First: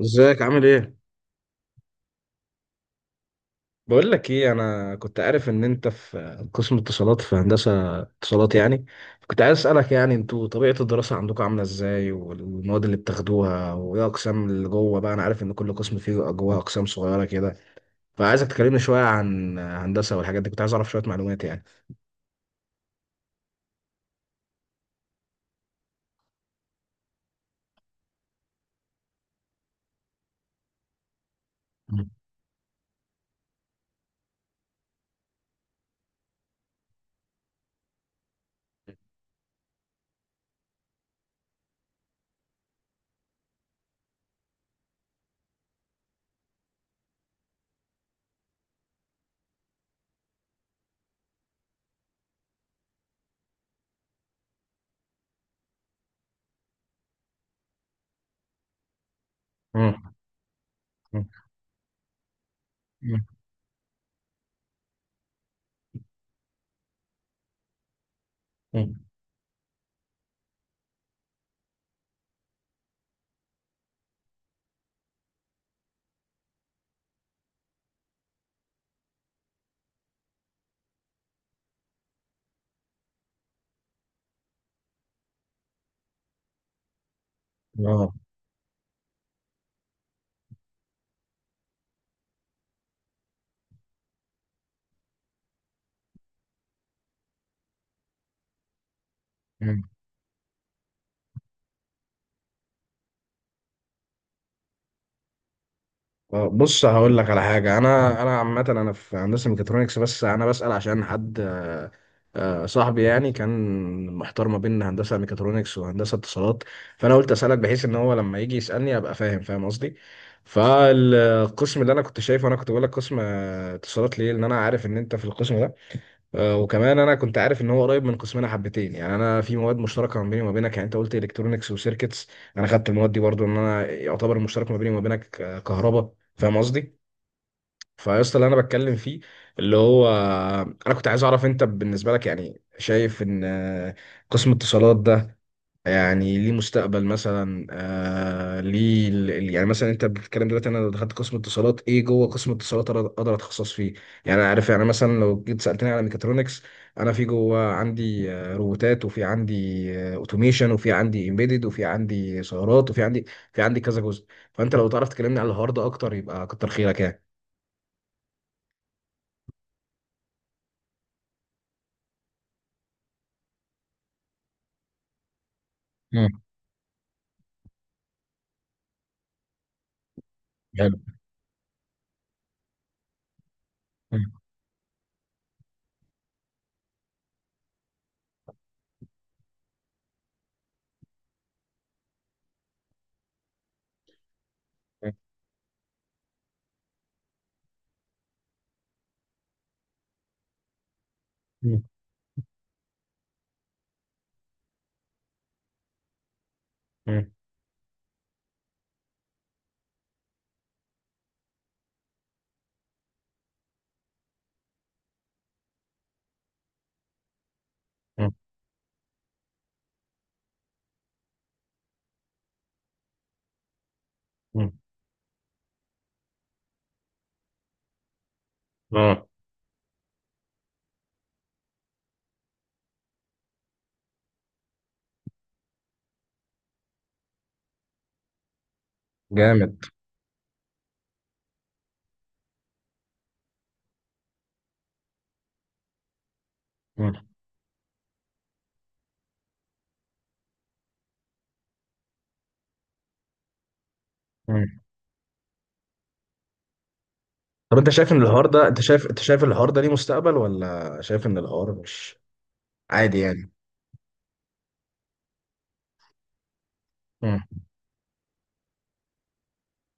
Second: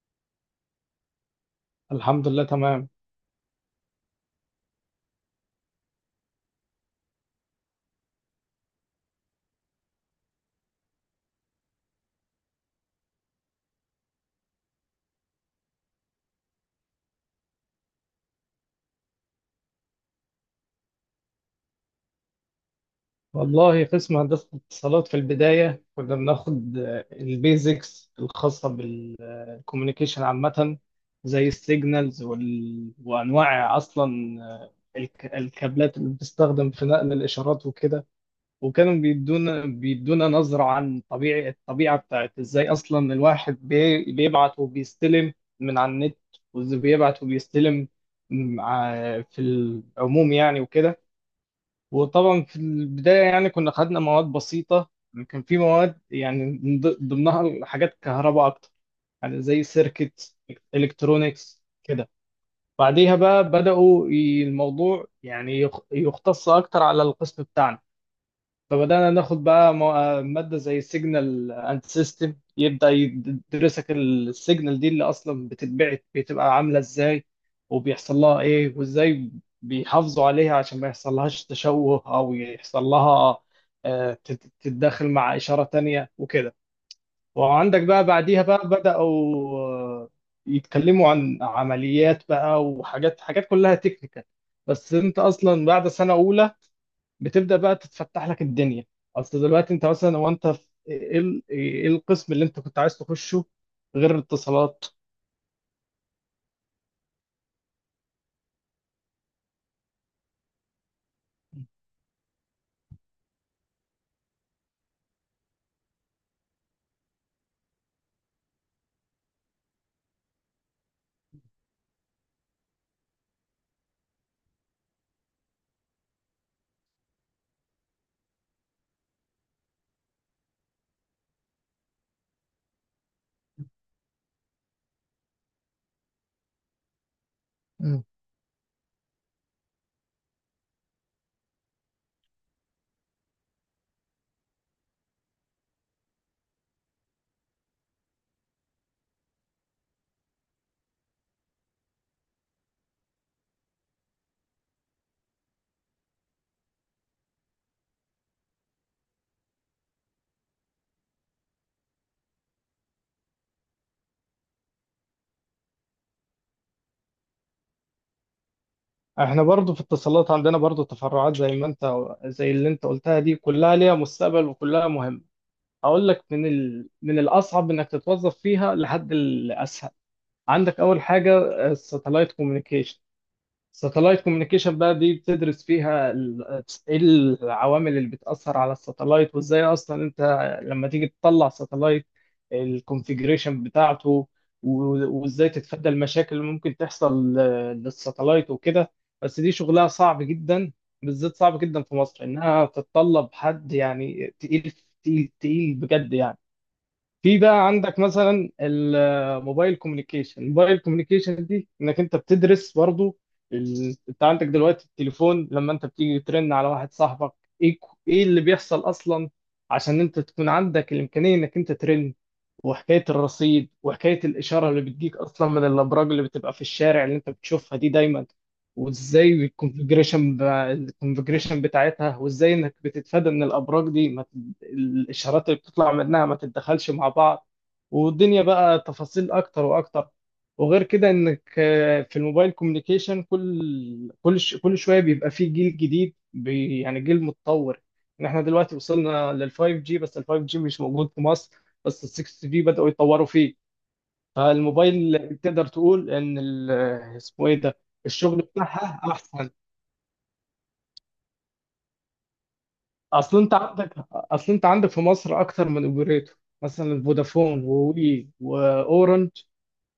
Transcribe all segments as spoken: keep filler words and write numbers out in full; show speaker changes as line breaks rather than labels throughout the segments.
ازيك عامل ايه؟
الحمد لله تمام.
بقول لك ايه، انا كنت عارف ان انت في قسم اتصالات، في هندسة اتصالات يعني. كنت عايز اسألك يعني انتوا طبيعة الدراسة عندكم عاملة ازاي، والمواد اللي بتاخدوها، وايه اقسام اللي جوه بقى. انا عارف ان كل قسم فيه جواه اقسام صغيرة كده، فعايزك تكلمني شوية عن هندسة والحاجات دي. كنت عايز اعرف شوية معلومات يعني.
والله قسم هندسة الاتصالات في البداية كنا بناخد البيزكس الخاصة بالكوميونيكيشن عامة، زي
مم.
السيجنالز وال... وأنواع، أصلا آه، الك... الكابلات اللي بتستخدم في نقل الإشارات وكده. وكانوا بيدونا بيدونا نظرة عن طبيعة الطبيعة بتاعت إزاي أصلا الواحد بي... بيبعت وبيستلم من على النت، وإزاي بيبعت وبيستلم مع- في العموم يعني وكده. وطبعا في البداية يعني كنا خدنا مواد بسيطة، كان في مواد يعني من ض- ضمنها حاجات كهرباء أكتر، يعني زي
مم.
سيركت، إلكترونيكس كده. بعديها
مم.
بقى بدأوا ي- الموضوع يعني يخ- يختص أكتر على القسم بتاعنا.
مم.
فبدأنا ناخد بقى مو- آه، مادة زي سيجنال اند سيستم، يبدأ يدرسك السيجنال دي اللي أصلا بتتبعت بتبقى عاملة إزاي، وبيحصل لها إيه، وإزاي بيحافظوا عليها عشان ما يحصلهاش تشوه أو يحصل لها آه، تت- تتداخل مع إشارة تانية وكده. وعندك بقى
اه.
بعديها بقى بدأوا آه، يتكلموا عن عمليات بقى وحاجات، حاجات كلها تكنيكال. بس أنت أصلا بعد سنة أولى بتبدا بقى تتفتح لك الدنيا. اصل دلوقتي انت مثلا، هو انت في ايه ال- إيه القسم اللي انت كنت عايز تخشه غير الاتصالات؟
آه، بص، هقول لك على حاجه. انا انا عامه انا في هندسه ميكاترونكس، بس انا بسال عشان حد، آه، آه، صاحبي يعني كان محتار ما بين هندسه ميكاترونكس وهندسه اتصالات. فانا قلت اسالك بحيث ان هو لما يجي يسالني ابقى فاهم، فاهم قصدي. فالقسم اللي انا كنت شايفه، انا كنت بقول لك قسم آه، اتصالات ليه، لان انا عارف ان انت في القسم ده. آه، وكمان انا كنت عارف ان هو قريب من قسمنا حبتين، يعني انا في مواد مشتركه ما بيني وما بينك. يعني انت قلت الكترونكس وسيركتس، انا خدت المواد دي برضو. ان انا يعتبر المشترك ما بيني وما بينك آه، كهرباء، فاهم قصدي؟
مم.
فيا اسطى، اللي انا بتكلم فيه اللي هو، آه، انا كنت عايز اعرف انت بالنسبه لك يعني شايف ان، آه، قسم اتصالات ده يعني ليه مستقبل مثلا؟ آه ليه ال- ال- يعني مثلا انت بتتكلم دلوقتي، انا لو دخلت قسم اتصالات، ايه جوه قسم اتصالات أقدر أقدر اتخصص فيه؟ يعني انا عارف، يعني مثلا لو جيت سالتني على ميكاترونكس، انا في جوه عندي آه، روبوتات، وفي عندي اوتوميشن، وفي عندي امبيدد، وفي عندي سيارات، وفي عندي في عندي كذا جزء. فانت لو تعرف تكلمني على الحوار ده اكتر يبقى كتر خيرك يعني.
احنا برضو في الاتصالات عندنا برضو تفرعات زي ما انت، زي اللي انت قلتها، دي كلها ليها مستقبل وكلها مهمة. اقول لك
مم.
من ال... من الاصعب انك تتوظف فيها لحد الاسهل. عندك
حلو.
اول حاجة الساتلايت كوميونيكيشن. ساتلايت
مم.
كوميونيكيشن بقى دي بتدرس فيها ال- ايه العوامل اللي بتأثر على الساتلايت، وازاي اصلا انت لما تيجي تطلع ساتلايت، الكونفيجريشن بتاعته، و- وازاي تتفادى المشاكل اللي ممكن تحصل ل- للساتلايت وكده. بس دي شغلها صعب جدا، بالذات صعب
مم.
جدا في مصر، انها تتطلب حد يعني تقيل. تقيل تقيل بجد يعني.
مم.
في بقى عندك مثلا الموبايل كوميونيكيشن. الموبايل كوميونيكيشن دي انك انت بتدرس برضو ال... انت عندك دلوقتي التليفون لما انت بتيجي ترن على واحد صاحبك، ايه ك- ايه
مم.
اللي بيحصل اصلا عشان انت تكون عندك الامكانيه انك انت ترن، وحكاية الرصيد، وحكاية الإشارة
مم.
اللي بتجيك أصلا من الأبراج اللي بتبقى في الشارع اللي أنت بتشوفها دي دايما،
اه.
وإزاي الكونفجريشن ب... الكونفجريشن بتاعتها، وإزاي إنك بتتفادى إن الأبراج دي ما ت... الإشارات اللي بتطلع منها ما تتدخلش مع بعض. والدنيا بقى تفاصيل أكتر
جامد.
وأكتر. وغير كده إنك آه، في الموبايل كوميونيكيشن كل كل ش... كل شوية بيبقى فيه جيل جديد بي... يعني جيل متطور. إن إحنا دلوقتي وصلنا لل فايف جي، بس ال فايف جي مش موجود في مصر، بس ال ستة جي بدأوا يطوروا فيه.
مم.
فالموبايل تقدر تقول ان ال- اسمه ايه
طب
ده،
انت شايف ان
الشغل
الحوار ده، انت
بتاعها
شايف انت شايف
احسن.
الحوار ده ليه مستقبل؟ ولا شايف ان الحوار مش عادي
اصل
يعني؟
انت عندك، اصل انت عندك في مصر اكتر من اوبريتور مثلا
مم.
فودافون ووي واورنج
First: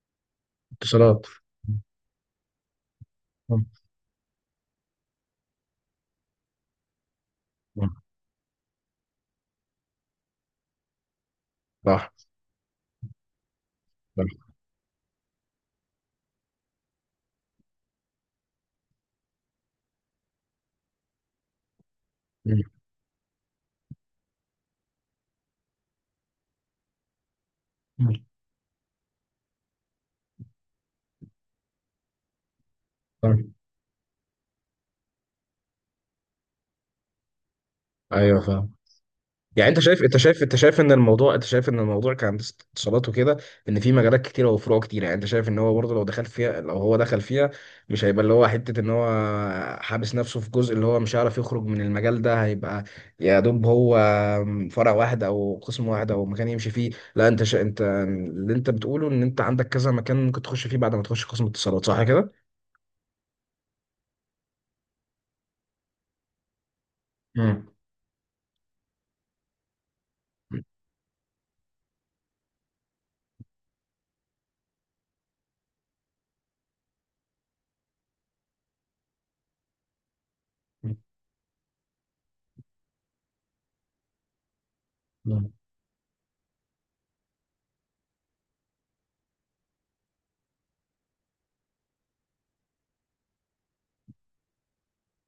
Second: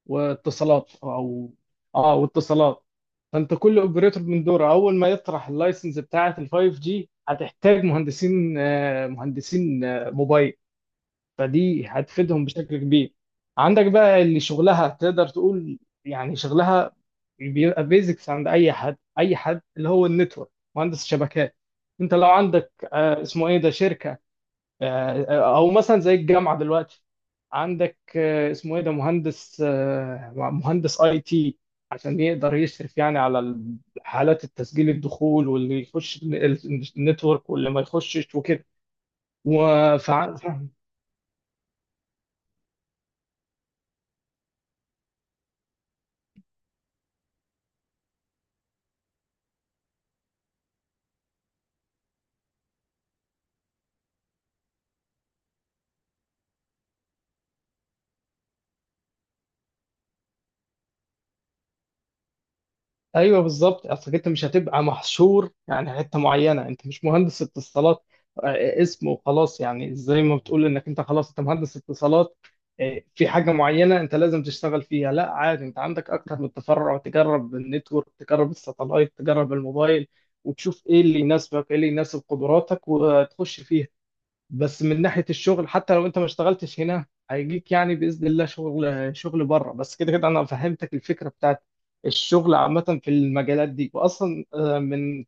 واتصالات،
اتصالات.
او اه واتصالات. فانت
مم.
كل اوبريتور من دوره اول ما يطرح اللايسنس بتاعه ال خمسة جي، هتحتاج
مم.
مهندسين آه، مهندسين آه، موبايل، فدي
صح.
هتفيدهم بشكل كبير. عندك بقى
صح.
اللي شغلها تقدر تقول يعني شغلها بيبقى بيزكس عند اي حد، اي حد اللي هو النتورك، مهندس الشبكات. انت لو
مم.
عندك آه، اسمه ايه ده شركه، آه، آه، او مثلا زي الجامعه دلوقتي، عندك
مم.
آه، اسمه ايه ده مهندس، آه، مهندس اي تي عشان يقدر يشرف يعني
صح.
على حالات التسجيل الدخول، واللي يخش النتورك واللي ما يخشش
ايوه
وكده.
فاهم. يعني انت شايف
وف...
انت شايف انت شايف ان الموضوع، انت شايف ان الموضوع كهندسه اتصالات وكده، ان في مجالات كتيره وفروع كتيره، يعني انت شايف ان هو برضه لو دخل فيها، لو هو دخل فيها مش هيبقى اللي هو حته ان هو حابس نفسه في جزء، اللي هو مش هيعرف يخرج من المجال ده، هيبقى يا دوب هو فرع واحد او قسم واحد او مكان يمشي فيه؟ لا، انت شا... انت اللي انت بتقوله ان انت عندك كذا مكان ممكن تخش فيه بعد ما تخش قسم اتصالات، صح كده؟
ايوه بالظبط. اصلك انت مش هتبقى محشور يعني حته معينه، انت مش مهندس
مم.
اتصالات آه، اسم وخلاص، يعني زي ما بتقول انك انت خلاص انت مهندس اتصالات آه، في حاجه معينه انت لازم تشتغل فيها. لا عادي، انت عندك اكتر من تفرع، تجرب النتورك، تجرب الساتلايت، تجرب الموبايل، وتشوف ايه اللي يناسبك، ايه اللي يناسب قدراتك، وتخش فيها. بس من ناحية
مم.
الشغل، حتى لو انت ما اشتغلتش هنا، هيجيك يعني بإذن الله شغل، شغل بره. بس كده كده انا فهمتك الفكرة بتاعت الشغل عامة في المجالات دي. واصلا آه، من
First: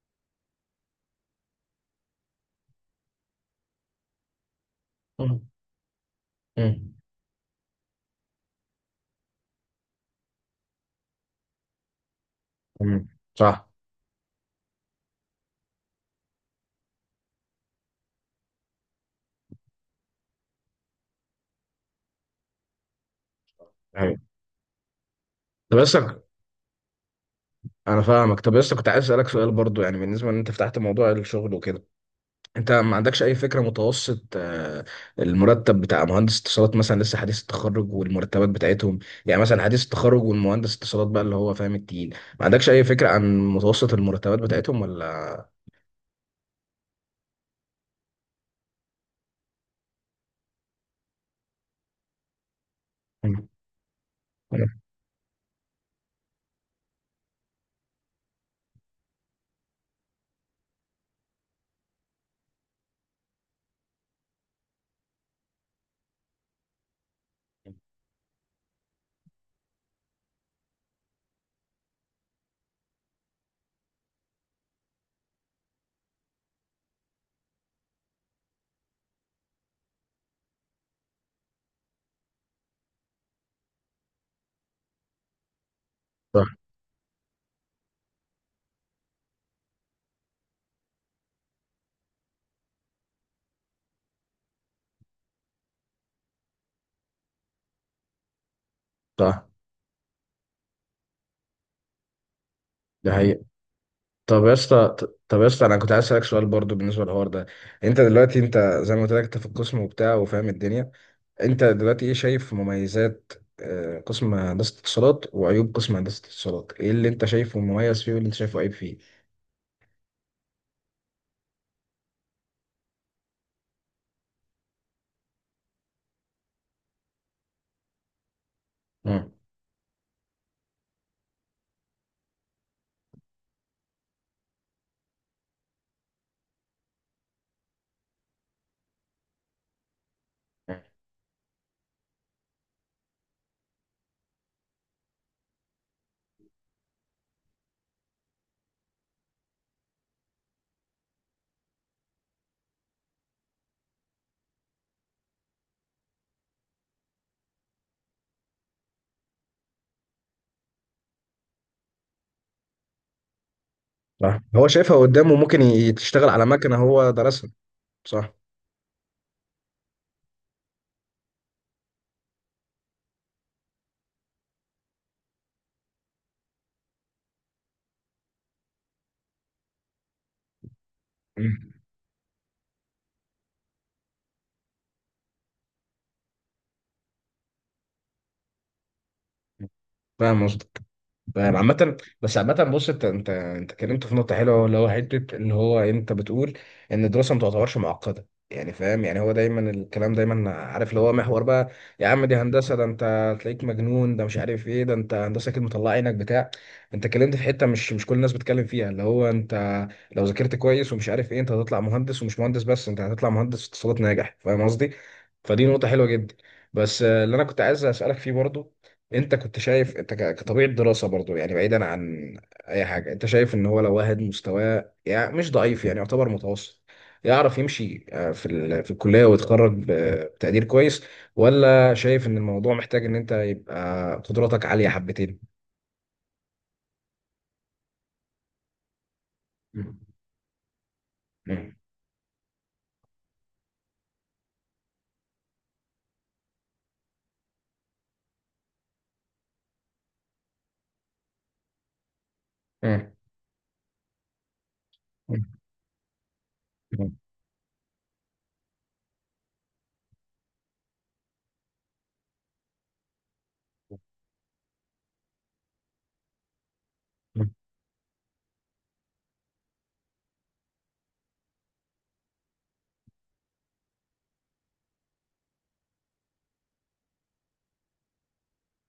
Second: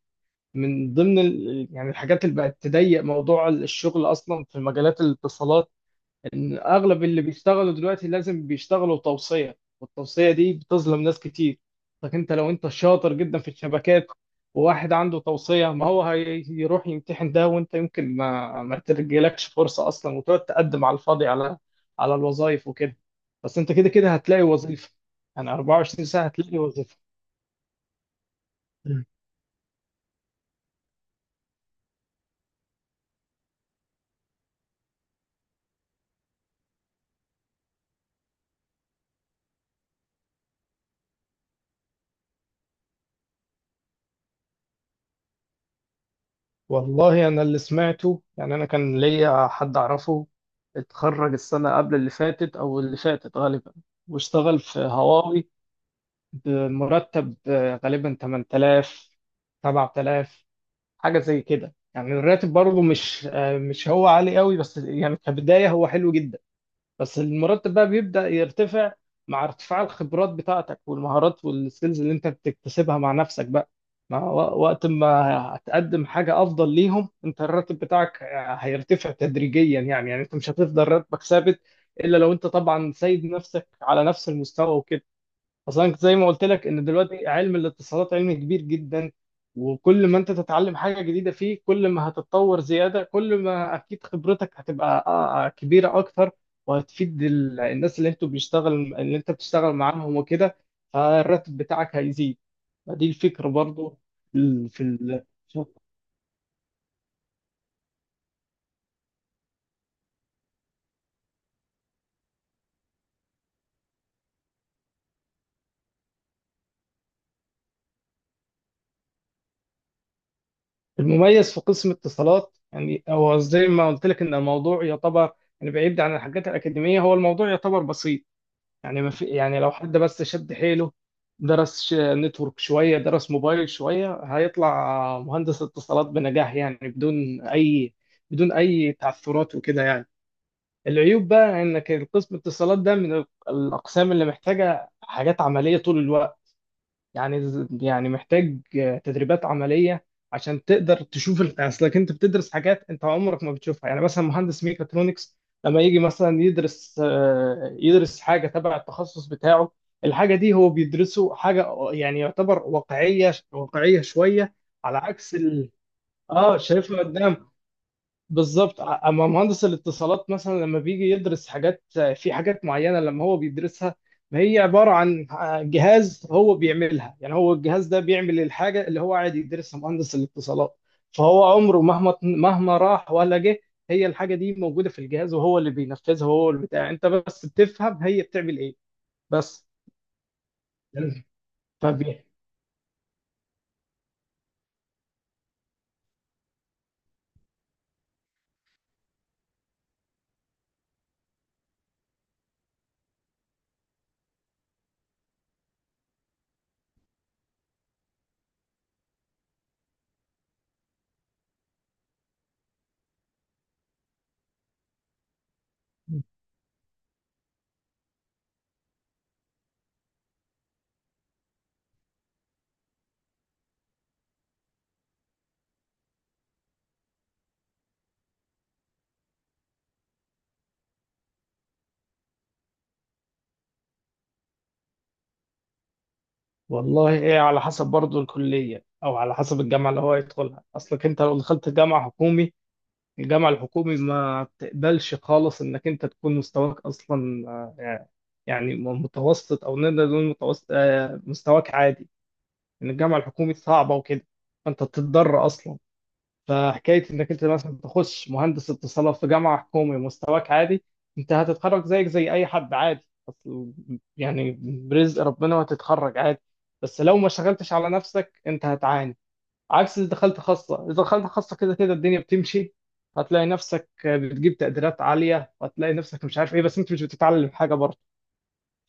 من ضمن ال- يعني الحاجات اللي بقت تضيق موضوع الشغل اصلا في مجالات الاتصالات، ان
مم.
اغلب اللي بيشتغلوا دلوقتي لازم بيشتغلوا توصية، والتوصية دي بتظلم ناس كتير. لكن انت لو انت
مم.
شاطر جدا في
صح.
الشبكات، وواحد عنده توصية، ما هو هي- هيروح يمتحن ده، وانت يمكن ما ما ترجلكش فرصة اصلا، وتقعد تقدم على الفاضي على على الوظائف وكده. بس انت كده كده
أيوة.
هتلاقي وظيفة، يعني
طب بس،
أربعة وعشرين ساعة هتلاقي وظيفة.
انا فاهمك. طب بس كنت عايز اسالك سؤال برضو، يعني بالنسبه ان انت فتحت موضوع الشغل وكده، انت ما عندكش اي فكره متوسط، آه، المرتب بتاع مهندس اتصالات مثلا لسه حديث التخرج والمرتبات بتاعتهم؟ يعني مثلا حديث التخرج، والمهندس اتصالات بقى اللي هو فاهم التقيل. ما عندكش اي فكره عن متوسط المرتبات بتاعتهم ولا؟
والله أنا اللي سمعته، يعني أنا كان ليا حد أعرفه اتخرج السنة قبل اللي فاتت أو اللي فاتت
مم.
غالبا، واشتغل في هواوي بمرتب آه، غالبا تمن تلاف، سبع تلاف، حاجة زي كده. يعني الراتب برضه مش آه، مش هو عالي قوي، بس يعني كبداية هو حلو جدا. بس المرتب بقى بيبدأ يرتفع مع ارتفاع الخبرات بتاعتك والمهارات والسكيلز اللي انت بتكتسبها مع نفسك بقى، مع و- وقت ما هتقدم حاجة أفضل ليهم، انت الراتب بتاعك هيرتفع تدريجيا، يعني يعني انت مش هتفضل راتبك ثابت، إلا لو انت طبعا سايب نفسك على نفس المستوى وكده. اصلا كنت زي ما قلت
صح.
لك، ان دلوقتي علم الاتصالات علم كبير جدا، وكل ما انت تتعلم حاجه جديده فيه، كل ما هتتطور زياده، كل ما اكيد خبرتك هتبقى آه، آه، كبيره اكتر، وهتفيد ال- الناس اللي انتوا بيشتغل، اللي انت
صح.
بتشتغل معاهم وكده. فالراتب بتاعك هيزيد، فدي
ده حقيقي.
الفكره برضو.
طب يا
ال- في
اسطى،
ال-
طب يا اسطى انا كنت عايز اسالك سؤال برضو بالنسبه للحوار ده. انت دلوقتي، انت زي ما قلت لك انت في القسم وبتاع وفاهم الدنيا، انت دلوقتي ايه شايف مميزات آه، قسم هندسة اتصالات وعيوب قسم هندسة اتصالات؟ ايه اللي انت شايفه مميز فيه واللي انت شايفه عيب فيه؟
المميز في قسم اتصالات يعني، هو زي ما قلت لك ان الموضوع يعتبر يعني بعيد عن الحاجات الاكاديميه، هو الموضوع يعتبر بسيط يعني، ما في
مم.
يعني لو حد بس شد حيله، درس ش- نتورك شوية، درس موبايل شوية، هيطلع مهندس اتصالات بنجاح يعني، بدون أي بدون أي تعثرات وكده يعني. العيوب بقى إنك قسم الاتصالات ده من الأقسام اللي محتاجة حاجات عملية طول الوقت، يعني ز- يعني محتاج آه، تدريبات عملية عشان تقدر تشوف ال- اصلك انت بتدرس حاجات انت عمرك ما بتشوفها. يعني مثلا مهندس ميكاترونكس لما يجي مثلا يدرس آه، يدرس حاجة تبع التخصص بتاعه، الحاجة دي هو بيدرسه حاجة، يعني يعتبر واقعية، واقعية
صح،
شوية،
هو شايفها
على
قدامه،
عكس
ممكن
ال...
ي- تشتغل على
اه،
مكنة
شايفها
هو
قدامه.
درسها. صح.
بالظبط ع- اما مهندس الاتصالات مثلا لما بيجي يدرس حاجات، في حاجات معينه لما هو بيدرسها، ما هي عباره عن آه، جهاز هو بيعملها، يعني هو الجهاز ده بيعمل الحاجه اللي هو قاعد يدرسها مهندس الاتصالات. فهو
مم.
عمره مهما مهما راح ولا جه، هي الحاجه دي موجوده في الجهاز، وهو اللي بينفذها، وهو اللي بتاع، انت بس بتفهم هي بتعمل ايه بس.
فاهم قصدك. فاهم عامة.
فبي
بس عامة بص، انت انت انت اتكلمت في نقطة حلوة، اللي هو حتة ان هو انت بتقول ان الدراسة ما تعتبرش معقدة، يعني فاهم. يعني هو دايما الكلام دايما عارف اللي هو محور بقى، يا عم دي هندسة، ده انت تلاقيك مجنون، ده مش عارف ايه، ده انت هندسة كده مطلع عينك بتاع. انت اتكلمت في حتة مش مش كل الناس بتتكلم فيها، اللي هو انت لو ذاكرت كويس ومش عارف ايه، انت هتطلع مهندس، ومش مهندس بس، انت هتطلع مهندس اتصالات ناجح، فاهم قصدي؟ فدي نقطة حلوة جدا. بس آه، اللي انا كنت عايز اسألك فيه برضو، انت كنت شايف انت ك- كطبيعة دراسة برضو، يعني بعيدا عن اي حاجة، انت شايف ان هو لو واحد مستواه يعني مش ضعيف، يعني يعتبر متوسط، يعرف يمشي آه، في ال- في الكلية، ويتخرج ب- بتقدير كويس؟ ولا شايف ان الموضوع محتاج ان انت يبقى قدراتك عالية حبتين؟
والله ايه، على حسب برضه الكليه، او على حسب الجامعه
مم.
اللي هو يدخلها. اصلك انت لو دخلت
مم.
جامعه حكومي، الجامعة الحكومي ما بتقبلش خالص انك انت تكون مستواك اصلا آه، يعني متوسط، او نقدر نقول متوسط آه، مستواك عادي، ان
مم.
الجامعة الحكومي صعبة وكده. فانت بتضطر اصلا، فحكاية
مم.
انك انت مثلا تخش مهندس اتصالات في جامعة حكومي مستواك عادي، انت هتتخرج زيك زي اي حد عادي، أصل يعني برزق ربنا، وهتتخرج عادي، بس لو ما
مم.
شغلتش على نفسك انت هتعاني. عكس اللي دخلت خاصة، إذا دخلت خاصة كده كده الدنيا بتمشي، هتلاقي نفسك بتجيب تقديرات عالية، وهتلاقي نفسك مش عارف إيه، بس أنت مش بتتعلم حاجة برضه.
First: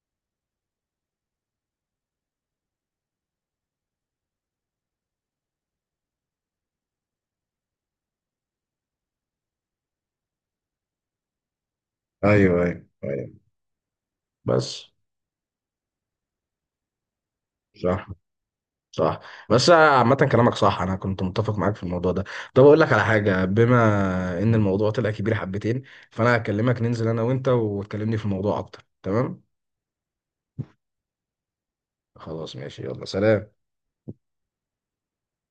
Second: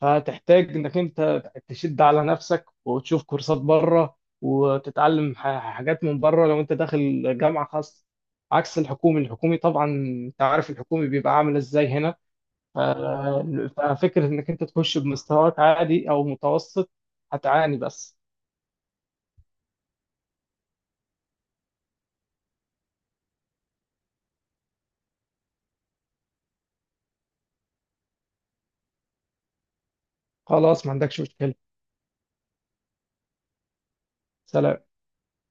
فهتحتاج إنك أنت تشد على نفسك وتشوف كورسات بره، وتتعلم ح- حاجات من بره، لو أنت داخل جامعة خاصة، عكس الحكومي. الحكومي طبعا أنت عارف الحكومي بيبقى عامل إزاي هنا.
ايوه،
ف-
ايوه، ايوه.
ففكرة إنك أنت
بس
تخش بمستواك عادي أو متوسط، هتعاني
صح.
بس.
صح. بس عامة كلامك صح، أنا كنت متفق معاك في الموضوع ده. طب أقول لك على حاجة، بما إن الموضوع طلع كبير حبتين، فأنا هكلمك ننزل أنا وأنت وتكلمني في الموضوع أكتر، تمام؟
خلاص ما عندكش مشكلة.
خلاص ماشي، يلا سلام.
سلام.